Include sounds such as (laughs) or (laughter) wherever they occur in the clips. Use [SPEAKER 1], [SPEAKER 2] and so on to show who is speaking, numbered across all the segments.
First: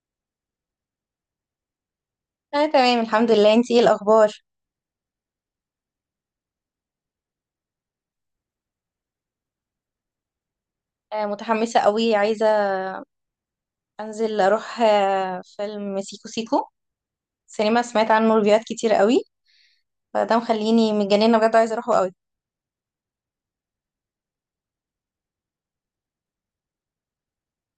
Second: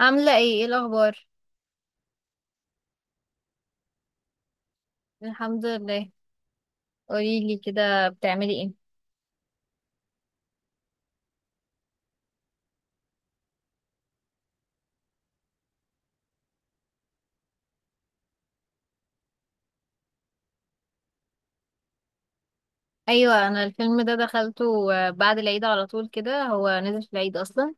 [SPEAKER 1] عاملة ايه ايه الأخبار؟
[SPEAKER 2] انا تمام، الحمد لله. انتي ايه الاخبار؟
[SPEAKER 1] الحمد لله. قوليلي كده بتعملي ايه؟
[SPEAKER 2] متحمسه قوي، عايزه انزل اروح فيلم سيكو سيكو سينما. سمعت عنه ريفيوهات كتير قوي، فده مخليني متجننه، بجد عايزه اروحه قوي.
[SPEAKER 1] أيوة، أنا الفيلم ده دخلته بعد العيد على طول، كده هو نزل في العيد أصلا.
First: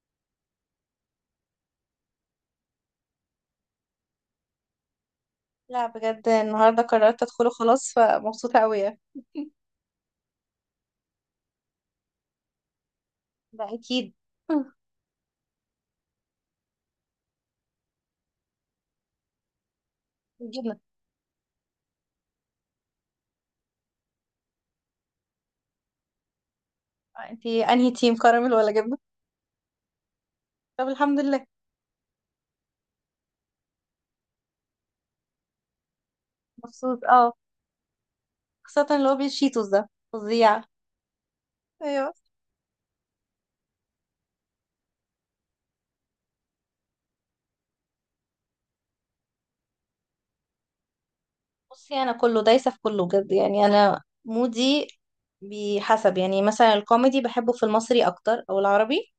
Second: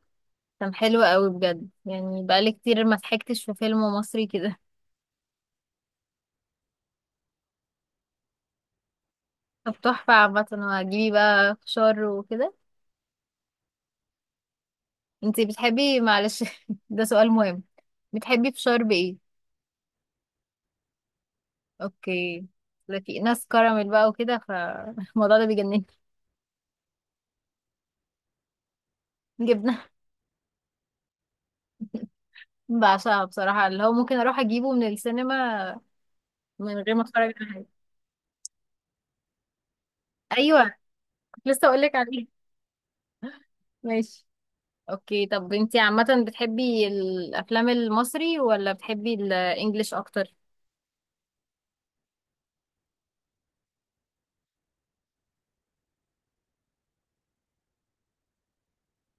[SPEAKER 1] كان حلو قوي بجد، يعني بقالي كتير ما ضحكتش في فيلم مصري كده.
[SPEAKER 2] لا بجد، النهارده قررت ادخله خلاص، فمبسوطه قوي يعني.
[SPEAKER 1] (laughs) طب تحفة. عامة وهتجيبي بقى فشار وكده؟
[SPEAKER 2] ده اكيد. (laughs)
[SPEAKER 1] انتي بتحبي، معلش (laughs) ده سؤال مهم، بتحبي فشار بإيه؟
[SPEAKER 2] جبنه.
[SPEAKER 1] اوكي. لا، في ناس كراميل بقى وكده، فالموضوع (laughs) ده بيجنني.
[SPEAKER 2] آه، انتي انهي تيم، كراميل ولا جبنه؟
[SPEAKER 1] جبنة.
[SPEAKER 2] طب، الحمد لله.
[SPEAKER 1] (laughs) بعشقها بصراحة، اللي هو ممكن أروح أجيبه من السينما من غير ما
[SPEAKER 2] مبسوط، اه.
[SPEAKER 1] اتفرج على حاجه.
[SPEAKER 2] خاصه اللي هو بالشيتوس ده فظيع.
[SPEAKER 1] ايوه، كنت لسه اقول لك
[SPEAKER 2] ايوه.
[SPEAKER 1] عليه. ماشي. اوكي، طب انتي عامه بتحبي الافلام المصري ولا بتحبي الانجليش اكتر؟
[SPEAKER 2] بصي، انا كله دايسه في كله بجد يعني، انا مودي. بحسب، يعني مثلا الكوميدي بحبه في المصري اكتر، او العربي.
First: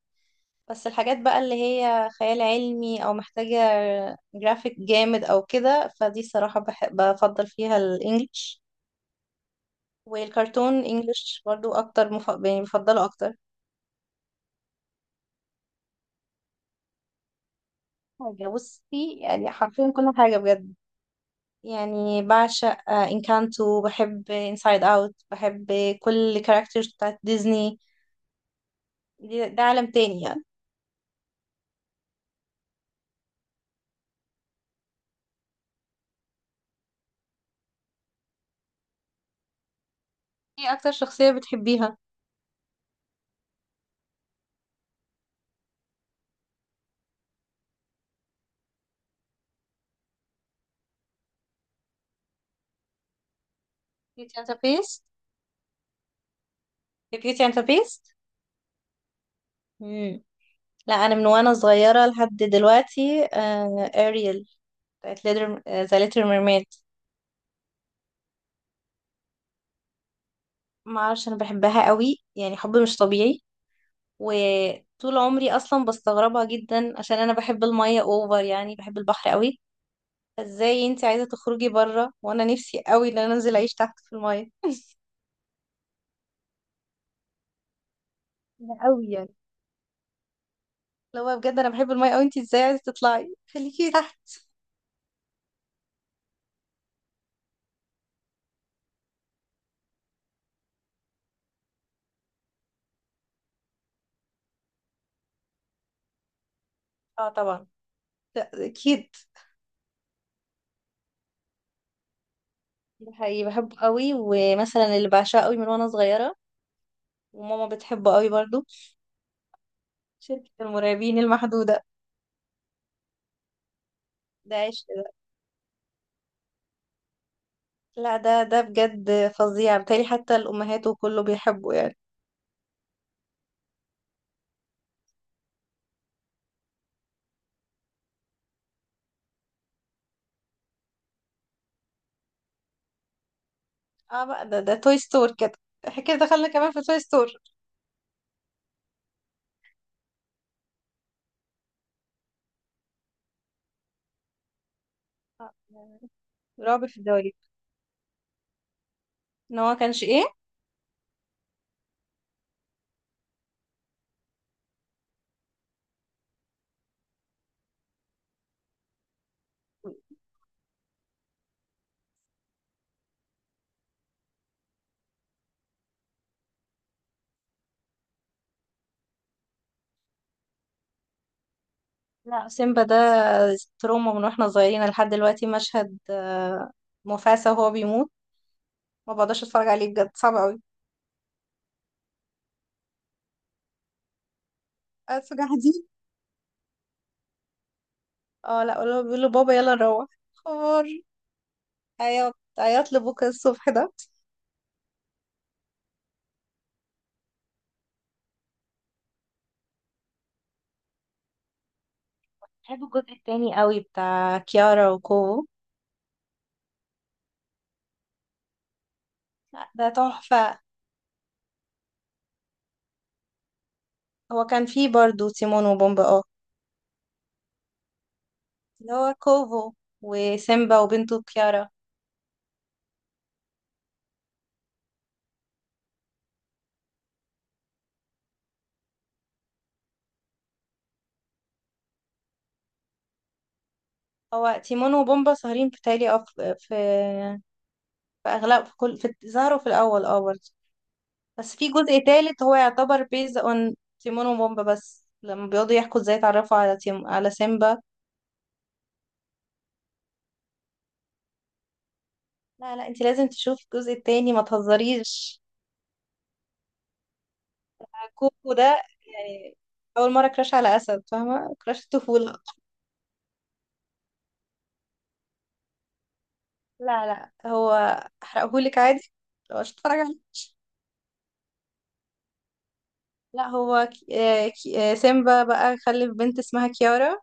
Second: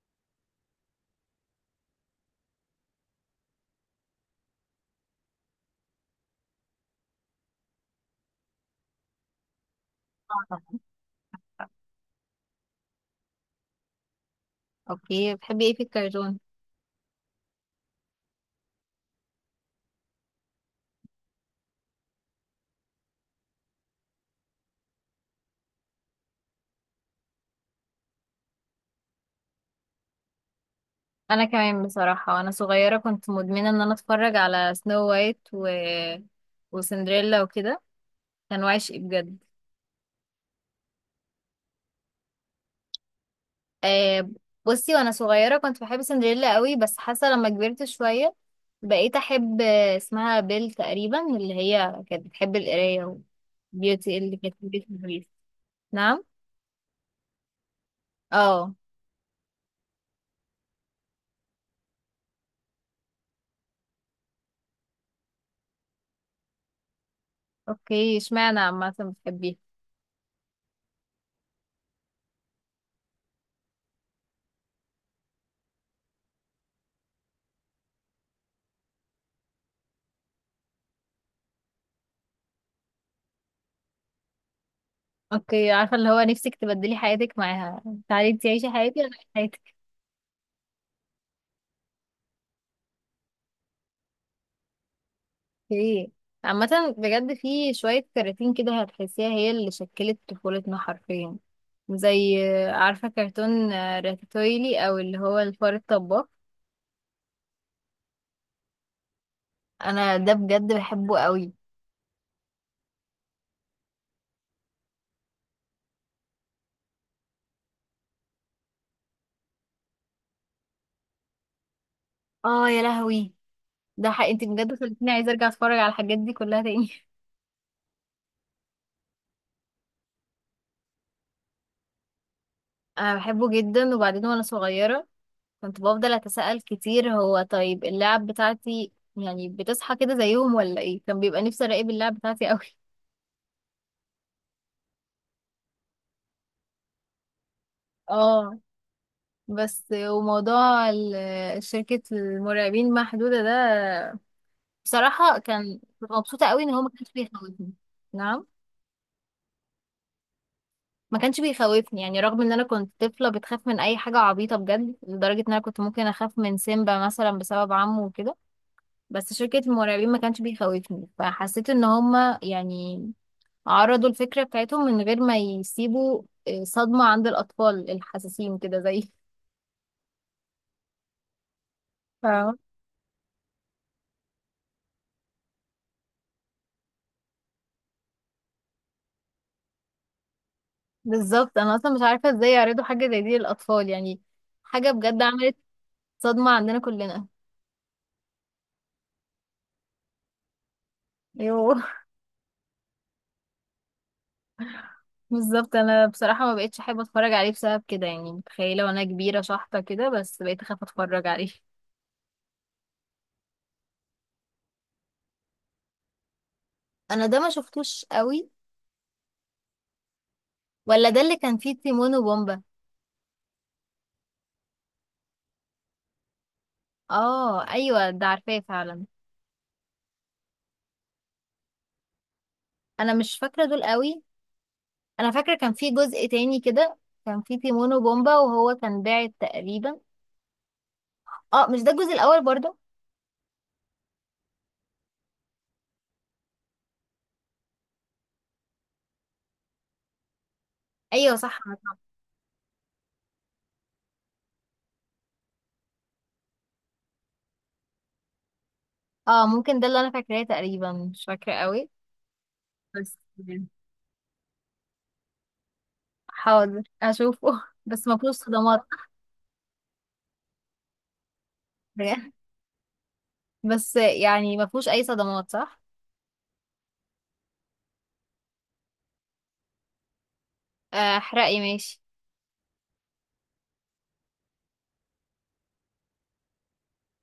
[SPEAKER 2] بس الحاجات بقى اللي هي خيال علمي او محتاجه جرافيك جامد او كده، فدي الصراحه بحب بفضل فيها الانجليش. والكرتون
[SPEAKER 1] آه.
[SPEAKER 2] انجليش برضو اكتر، يعني بفضله اكتر.
[SPEAKER 1] اوكي، بتحبي ايه في الكرتون؟
[SPEAKER 2] حاجه، بصي يعني حرفيا كل حاجه بجد. يعني بعشق انكانتو، بحب انسايد اوت، بحب كل الكاركترز بتاعت ديزني. ده عالم تاني يعني.
[SPEAKER 1] انا كمان بصراحه، وانا صغيره كنت مدمنه ان انا اتفرج على سنو وايت وسندريلا وكده. كان وعشق بجد.
[SPEAKER 2] ايه اكتر شخصية بتحبيها؟
[SPEAKER 1] آه بصي، وانا صغيره كنت بحب سندريلا قوي، بس حاسه لما كبرت شويه بقيت احب اسمها بيل تقريبا، اللي هي كانت بتحب القرايه. وبيوتي اللي
[SPEAKER 2] كيتي
[SPEAKER 1] كانت
[SPEAKER 2] انت
[SPEAKER 1] في بيت
[SPEAKER 2] بيست.
[SPEAKER 1] البريف. نعم.
[SPEAKER 2] كيتي انت بيست.
[SPEAKER 1] اه.
[SPEAKER 2] مم. لا، انا من وانا صغيرة لحد دلوقتي اريل، بتاعت ليدر، ذا ليتل ميرميد.
[SPEAKER 1] اوكي، اشمعنى عامه بتحبيها؟
[SPEAKER 2] ما اعرفش، انا بحبها قوي يعني، حب مش طبيعي. وطول عمري اصلا بستغربها جدا، عشان انا بحب المية اوفر، يعني بحب البحر قوي. ازاي انت عايزة تخرجي بره وانا نفسي قوي ان انا انزل اعيش تحت في المية؟
[SPEAKER 1] اوكي، عارفه اللي هو نفسك تبدلي حياتك معاها. تعالي انتي عيشي
[SPEAKER 2] ده
[SPEAKER 1] حياتي
[SPEAKER 2] قوي
[SPEAKER 1] وانا
[SPEAKER 2] يعني.
[SPEAKER 1] أعيش.
[SPEAKER 2] لو بجد انا بحب المية قوي، انت ازاي عايزة تطلعي؟ خليكي تحت.
[SPEAKER 1] ايه. عامة بجد في شوية كراتين كده هتحسيها هي اللي شكلت طفولتنا حرفيا. زي عارفة كرتون راتاتويلي، او اللي هو الفار الطباخ.
[SPEAKER 2] اه، طبعا. اكيد.
[SPEAKER 1] انا ده بجد بحبه قوي.
[SPEAKER 2] ده حقيقي بحبه قوي. ومثلا اللي بعشقه قوي من وانا صغيرة، وماما بتحبه قوي برضو، شركة المرعبين المحدودة.
[SPEAKER 1] اه يا لهوي، ده حق، انت
[SPEAKER 2] ده
[SPEAKER 1] بجد
[SPEAKER 2] عشق
[SPEAKER 1] خلتيني
[SPEAKER 2] ده.
[SPEAKER 1] عايزة ارجع اتفرج على الحاجات دي كلها تاني.
[SPEAKER 2] لا، ده بجد فظيع، بالتالي حتى الأمهات وكله بيحبه يعني.
[SPEAKER 1] (laughs) انا بحبه جدا. وبعدين وانا صغيرة كنت بفضل اتساءل كتير، هو طيب اللعب بتاعتي يعني بتصحى كده زيهم ولا ايه؟ كان بيبقى نفسي اراقب اللعب بتاعتي قوي.
[SPEAKER 2] اه بقى، ده توي ستور كده. احنا كده دخلنا كمان في توي ستور.
[SPEAKER 1] اه. بس وموضوع شركة المرعبين محدودة ده، بصراحة
[SPEAKER 2] آه،
[SPEAKER 1] كنت مبسوطة قوي ان هو
[SPEAKER 2] رعب
[SPEAKER 1] ما
[SPEAKER 2] في
[SPEAKER 1] كانش
[SPEAKER 2] الدواليب.
[SPEAKER 1] بيخوفني. نعم.
[SPEAKER 2] ان هو كانش ايه؟
[SPEAKER 1] ما كانش بيخوفني يعني، رغم ان انا كنت طفلة بتخاف من اي حاجة عبيطة بجد، لدرجة ان انا كنت ممكن اخاف من سيمبا مثلا بسبب عمه وكده. بس شركة المرعبين ما كانش بيخوفني، فحسيت ان هما يعني عرضوا الفكرة بتاعتهم من غير ما يسيبوا صدمة عند الأطفال الحساسين كده زي.
[SPEAKER 2] لا، سيمبا ده تروما من واحنا صغيرين لحد دلوقتي. مشهد مفاسة وهو بيموت، ما بقدرش اتفرج عليه بجد، صعب قوي.
[SPEAKER 1] بالظبط، انا اصلا مش عارفه ازاي يعرضوا حاجه زي دي للاطفال يعني. حاجه بجد
[SPEAKER 2] أسف.
[SPEAKER 1] عملت صدمه عندنا كلنا.
[SPEAKER 2] اه، لا ولا بيقولوا بابا يلا نروح حوار.
[SPEAKER 1] ايوه (laughs)
[SPEAKER 2] عياط عياط لبكره الصبح ده.
[SPEAKER 1] بالظبط، انا بصراحه ما بقتش احب اتفرج عليه بسبب كده، يعني متخيله وانا كبيره شحطه كده، بس بقيت اخاف اتفرج عليه (laughs)
[SPEAKER 2] بحب الجزء التاني قوي، بتاع كيارا وكوفو.
[SPEAKER 1] انا ده ما شفتوش قوي.
[SPEAKER 2] لا، ده تحفة.
[SPEAKER 1] ولا ده اللي كان فيه تيمون وبومبا؟
[SPEAKER 2] هو كان فيه برضو تيمون وبومبا، اه.
[SPEAKER 1] اه ايوه، ده عارفاه
[SPEAKER 2] اللي
[SPEAKER 1] فعلا.
[SPEAKER 2] هو كوفو وسيمبا وبنته كيارا.
[SPEAKER 1] انا مش فاكره دول قوي. انا فاكره كان فيه جزء تاني كده، كان فيه تيمون وبومبا وهو كان باعت تقريبا. اه، مش ده الجزء الاول برضه؟
[SPEAKER 2] هو تيمون وبومبا سهرين بتهيألي، اه، في أغلب، في ظهروا في الأول اه برضه.
[SPEAKER 1] ايوه
[SPEAKER 2] بس
[SPEAKER 1] صح.
[SPEAKER 2] في جزء تالت، هو يعتبر بيز اون تيمون وبومبا بس، لما بيقعدوا يحكوا ازاي اتعرفوا على سيمبا.
[SPEAKER 1] اه، ممكن ده اللي انا فاكراه تقريبا، مش فاكرة قوي.
[SPEAKER 2] لا، لا، انت
[SPEAKER 1] بس.
[SPEAKER 2] لازم تشوفي الجزء التاني، ما تهزريش.
[SPEAKER 1] حاضر اشوفه (laughs) بس ما فيهوش
[SPEAKER 2] كوكو ده
[SPEAKER 1] صدمات؟
[SPEAKER 2] يعني، اول مره كراش على اسد، فاهمه؟ كراش الطفوله.
[SPEAKER 1] بس يعني ما فيهوش اي صدمات صح؟
[SPEAKER 2] لا، لا، هو احرقهولك عادي لو مش هتتفرج عليه.
[SPEAKER 1] احرقي ماشي.
[SPEAKER 2] لا، هو سيمبا بقى خلف بنت اسمها كيارا،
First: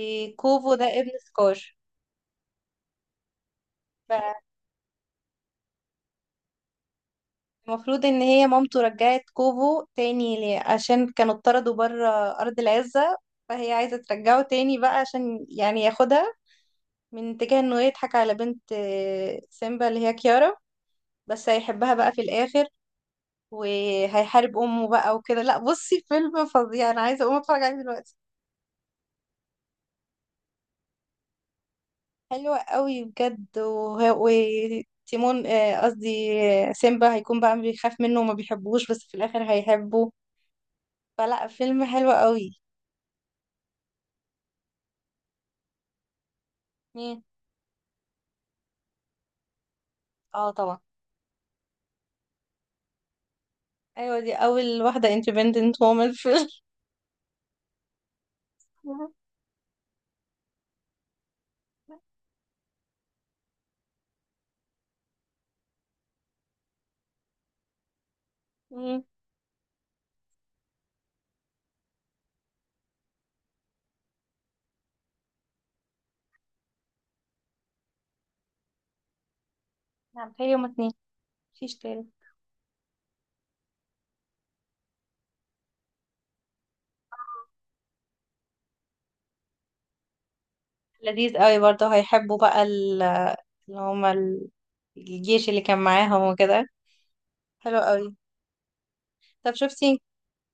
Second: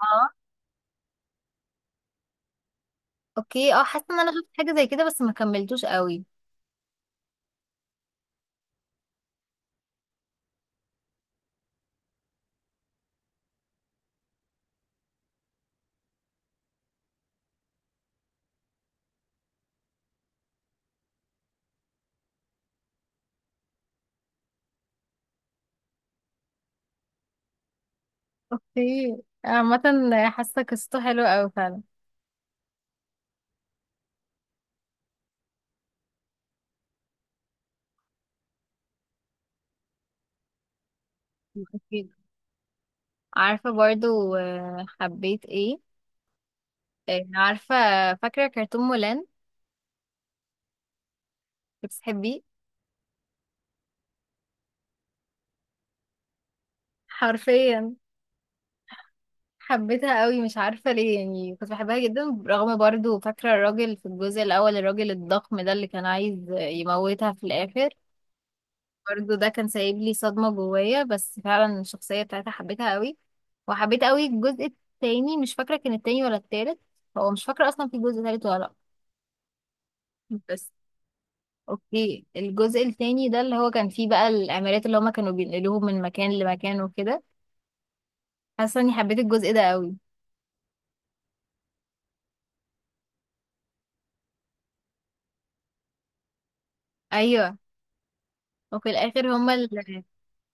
[SPEAKER 1] اه
[SPEAKER 2] ده ابن سكار.
[SPEAKER 1] اوكي، اه حاسه ان انا شفت حاجه زي كده بس ما كملتوش قوي.
[SPEAKER 2] فالمفروض ان هي مامته رجعت كوفو تاني ليه؟ عشان كانوا اتطردوا بره ارض العزة. فهي عايزة ترجعه تاني بقى عشان يعني ياخدها، من اتجاه انه يضحك على بنت سيمبا اللي هي كيارا. بس هيحبها بقى في الاخر، وهيحارب امه بقى وكده. لا بصي، فيلم فظيع، انا عايزه اقوم اتفرج عليه دلوقتي.
[SPEAKER 1] اوكي، عامه حاسه قصته حلوه قوي فعلا.
[SPEAKER 2] حلوة قوي بجد. وتيمون، قصدي سيمبا هيكون بقى بيخاف منه وما بيحبوش، بس في الاخر هيحبه. فلا، فيلم
[SPEAKER 1] أكيد.
[SPEAKER 2] حلو قوي.
[SPEAKER 1] عارفه برضو حبيت ايه؟
[SPEAKER 2] مين؟
[SPEAKER 1] عارفه فاكره كرتون مولان؟
[SPEAKER 2] اه، طبعا.
[SPEAKER 1] بتحبيه؟
[SPEAKER 2] ايوه، دي اول واحده independent woman في الفيلم.
[SPEAKER 1] حرفيا
[SPEAKER 2] (laughs)
[SPEAKER 1] حبيتها قوي، مش عارفة ليه يعني، كنت بحبها جدا، رغم برضو فاكرة الراجل في الجزء الأول، الراجل الضخم ده اللي كان عايز يموتها في الآخر.
[SPEAKER 2] مم.
[SPEAKER 1] برضو ده كان سايب لي صدمة جوايا، بس فعلا الشخصية بتاعتها حبيتها قوي. وحبيت قوي الجزء التاني، مش فاكرة كان التاني ولا التالت. هو مش فاكرة أصلا في جزء تالت ولا لأ.
[SPEAKER 2] نعم، بتهيألي هما
[SPEAKER 1] بس.
[SPEAKER 2] اتنين، مفيش تاني.
[SPEAKER 1] اوكي، الجزء التاني ده اللي هو كان فيه بقى الأمارات اللي هما كانوا بينقلوهم من مكان لمكان وكده. حاسة اني حبيت الجزء ده قوي.
[SPEAKER 2] لذيذ قوي برضه، هيحبوا بقى اللي هما ال- الجيش اللي كان معاهم وكده.
[SPEAKER 1] أيوه.
[SPEAKER 2] حلو قوي.
[SPEAKER 1] وفي الآخر هما
[SPEAKER 2] طب شفتي؟
[SPEAKER 1] اللي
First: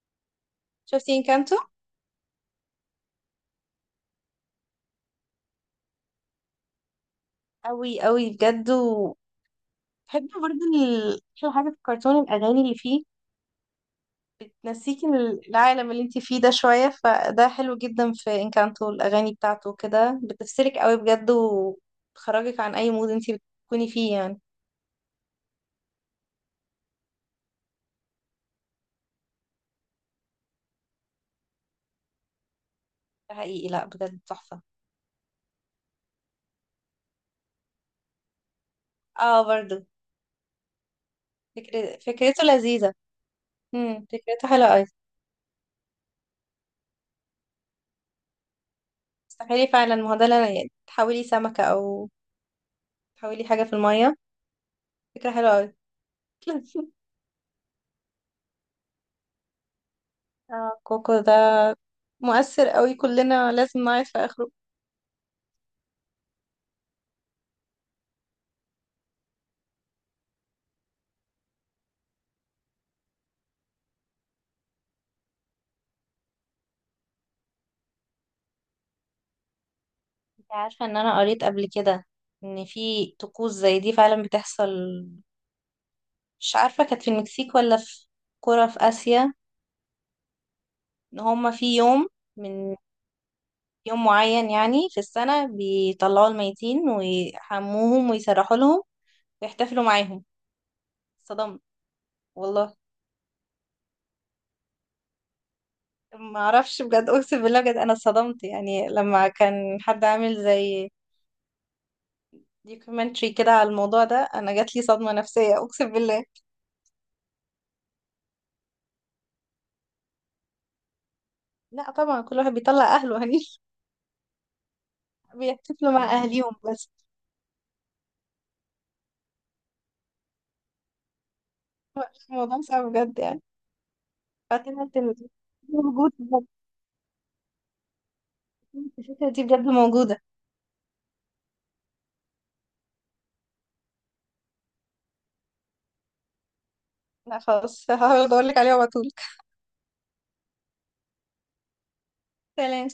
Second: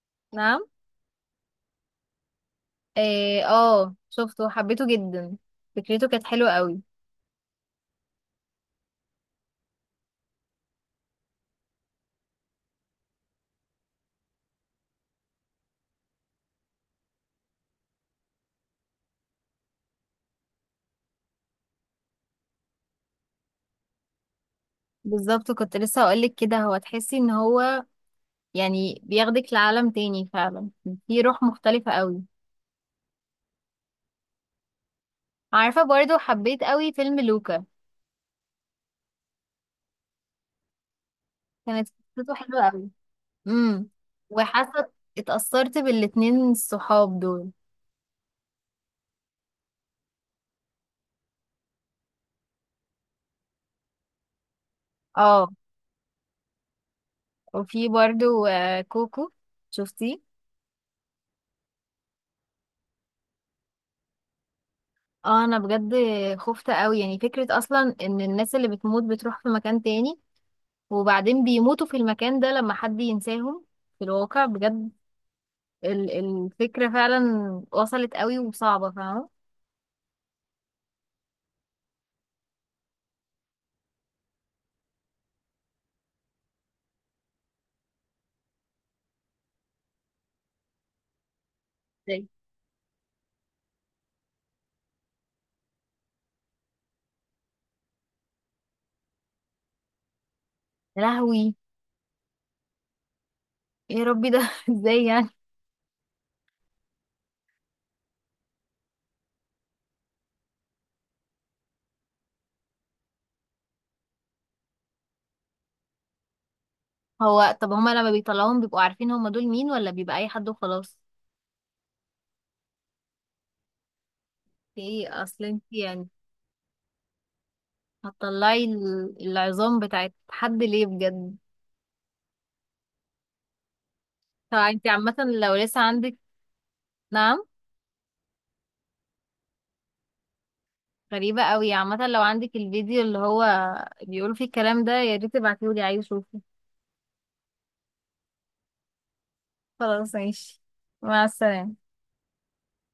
[SPEAKER 1] (laughs) نعم.
[SPEAKER 2] شفتي انكانتو؟
[SPEAKER 1] إيه، اه شفته وحبيته جدا. فكرته كانت حلوة قوي.
[SPEAKER 2] أوي أوي بجد. وبحب برضه أحلى حاجة في الكرتون، الأغاني اللي فيه تنسيكي من العالم اللي انتي فيه ده شوية، فده حلو جدا. في انكانتو الأغاني بتاعته كده بتفصلك أوي بجد، وبتخرجك عن أي مود انتي بتكوني فيه يعني.
[SPEAKER 1] بالظبط كنت لسه هقولك كده، هو تحسي ان هو يعني بياخدك لعالم تاني فعلا. في روح مختلفة قوي.
[SPEAKER 2] ده حقيقي، لأ بجد تحفة.
[SPEAKER 1] عارفة برضو حبيت قوي فيلم لوكا.
[SPEAKER 2] اه برضه،
[SPEAKER 1] كانت قصته
[SPEAKER 2] فكرته
[SPEAKER 1] حلوة قوي.
[SPEAKER 2] لذيذة.
[SPEAKER 1] امم.
[SPEAKER 2] فكرته حلوة أوي.
[SPEAKER 1] وحاسة اتأثرت بالاتنين الصحاب دول.
[SPEAKER 2] تخيلي فعلا، ما هو ده يعني تحولي سمكة، أو تحولي حاجة في المية، فكرة
[SPEAKER 1] اه.
[SPEAKER 2] حلوة أوي. (laughs)
[SPEAKER 1] وفي برضو كوكو. شفتيه؟
[SPEAKER 2] اه، كوكو ده مؤثر أوي، كلنا لازم نعرف في آخره.
[SPEAKER 1] اه. انا بجد خفت قوي، يعني فكرة اصلا ان الناس اللي بتموت بتروح في مكان تاني، وبعدين بيموتوا في المكان ده لما حد ينساهم. في الواقع بجد الفكرة فعلا وصلت قوي وصعبة فاهمة.
[SPEAKER 2] انت عارفة ان انا قريت قبل كده، ان في طقوس زي دي فعلا بتحصل؟ مش عارفة، كانت في المكسيك ولا في قرى في آسيا، ان هما في يوم
[SPEAKER 1] ازاي؟
[SPEAKER 2] من يوم معين يعني في السنة بيطلعوا الميتين ويحموهم ويسرحوا لهم ويحتفلوا معاهم.
[SPEAKER 1] يا لهوي.
[SPEAKER 2] صدمت والله.
[SPEAKER 1] ايه يا ربي ده (laughs) ازاي يعني؟
[SPEAKER 2] ما اعرفش بجد، اقسم بالله، بجد انا صدمت. يعني لما كان حد عامل زي دوكيومنتري كده على الموضوع ده، انا جات لي صدمة نفسية، اقسم بالله.
[SPEAKER 1] هو طب هما لما بيطلعوهم بيبقوا عارفين هما دول مين ولا بيبقى اي حد وخلاص؟
[SPEAKER 2] لا طبعا، كل واحد بيطلع اهله هني،
[SPEAKER 1] ايه اصل انت
[SPEAKER 2] بيحتفلوا مع
[SPEAKER 1] يعني
[SPEAKER 2] أهليهم بس.
[SPEAKER 1] هتطلعي العظام بتاعت حد ليه بجد؟
[SPEAKER 2] الموضوع صعب بجد يعني.
[SPEAKER 1] طب انت
[SPEAKER 2] فكانت
[SPEAKER 1] عامة لو لسه
[SPEAKER 2] موجودة
[SPEAKER 1] عندك.
[SPEAKER 2] بجد.
[SPEAKER 1] نعم.
[SPEAKER 2] الفكرة دي بجد موجودة.
[SPEAKER 1] غريبة قوي. عامة لو عندك الفيديو اللي هو بيقول فيه الكلام ده، يا ريت تبعتيهولي، عايز اشوفه.
[SPEAKER 2] لا خلاص، (laughs) هحاول أدورلك عليها وأبعتهولك.
[SPEAKER 1] خلاص ماشي. مع السلامة.
[SPEAKER 2] سلام.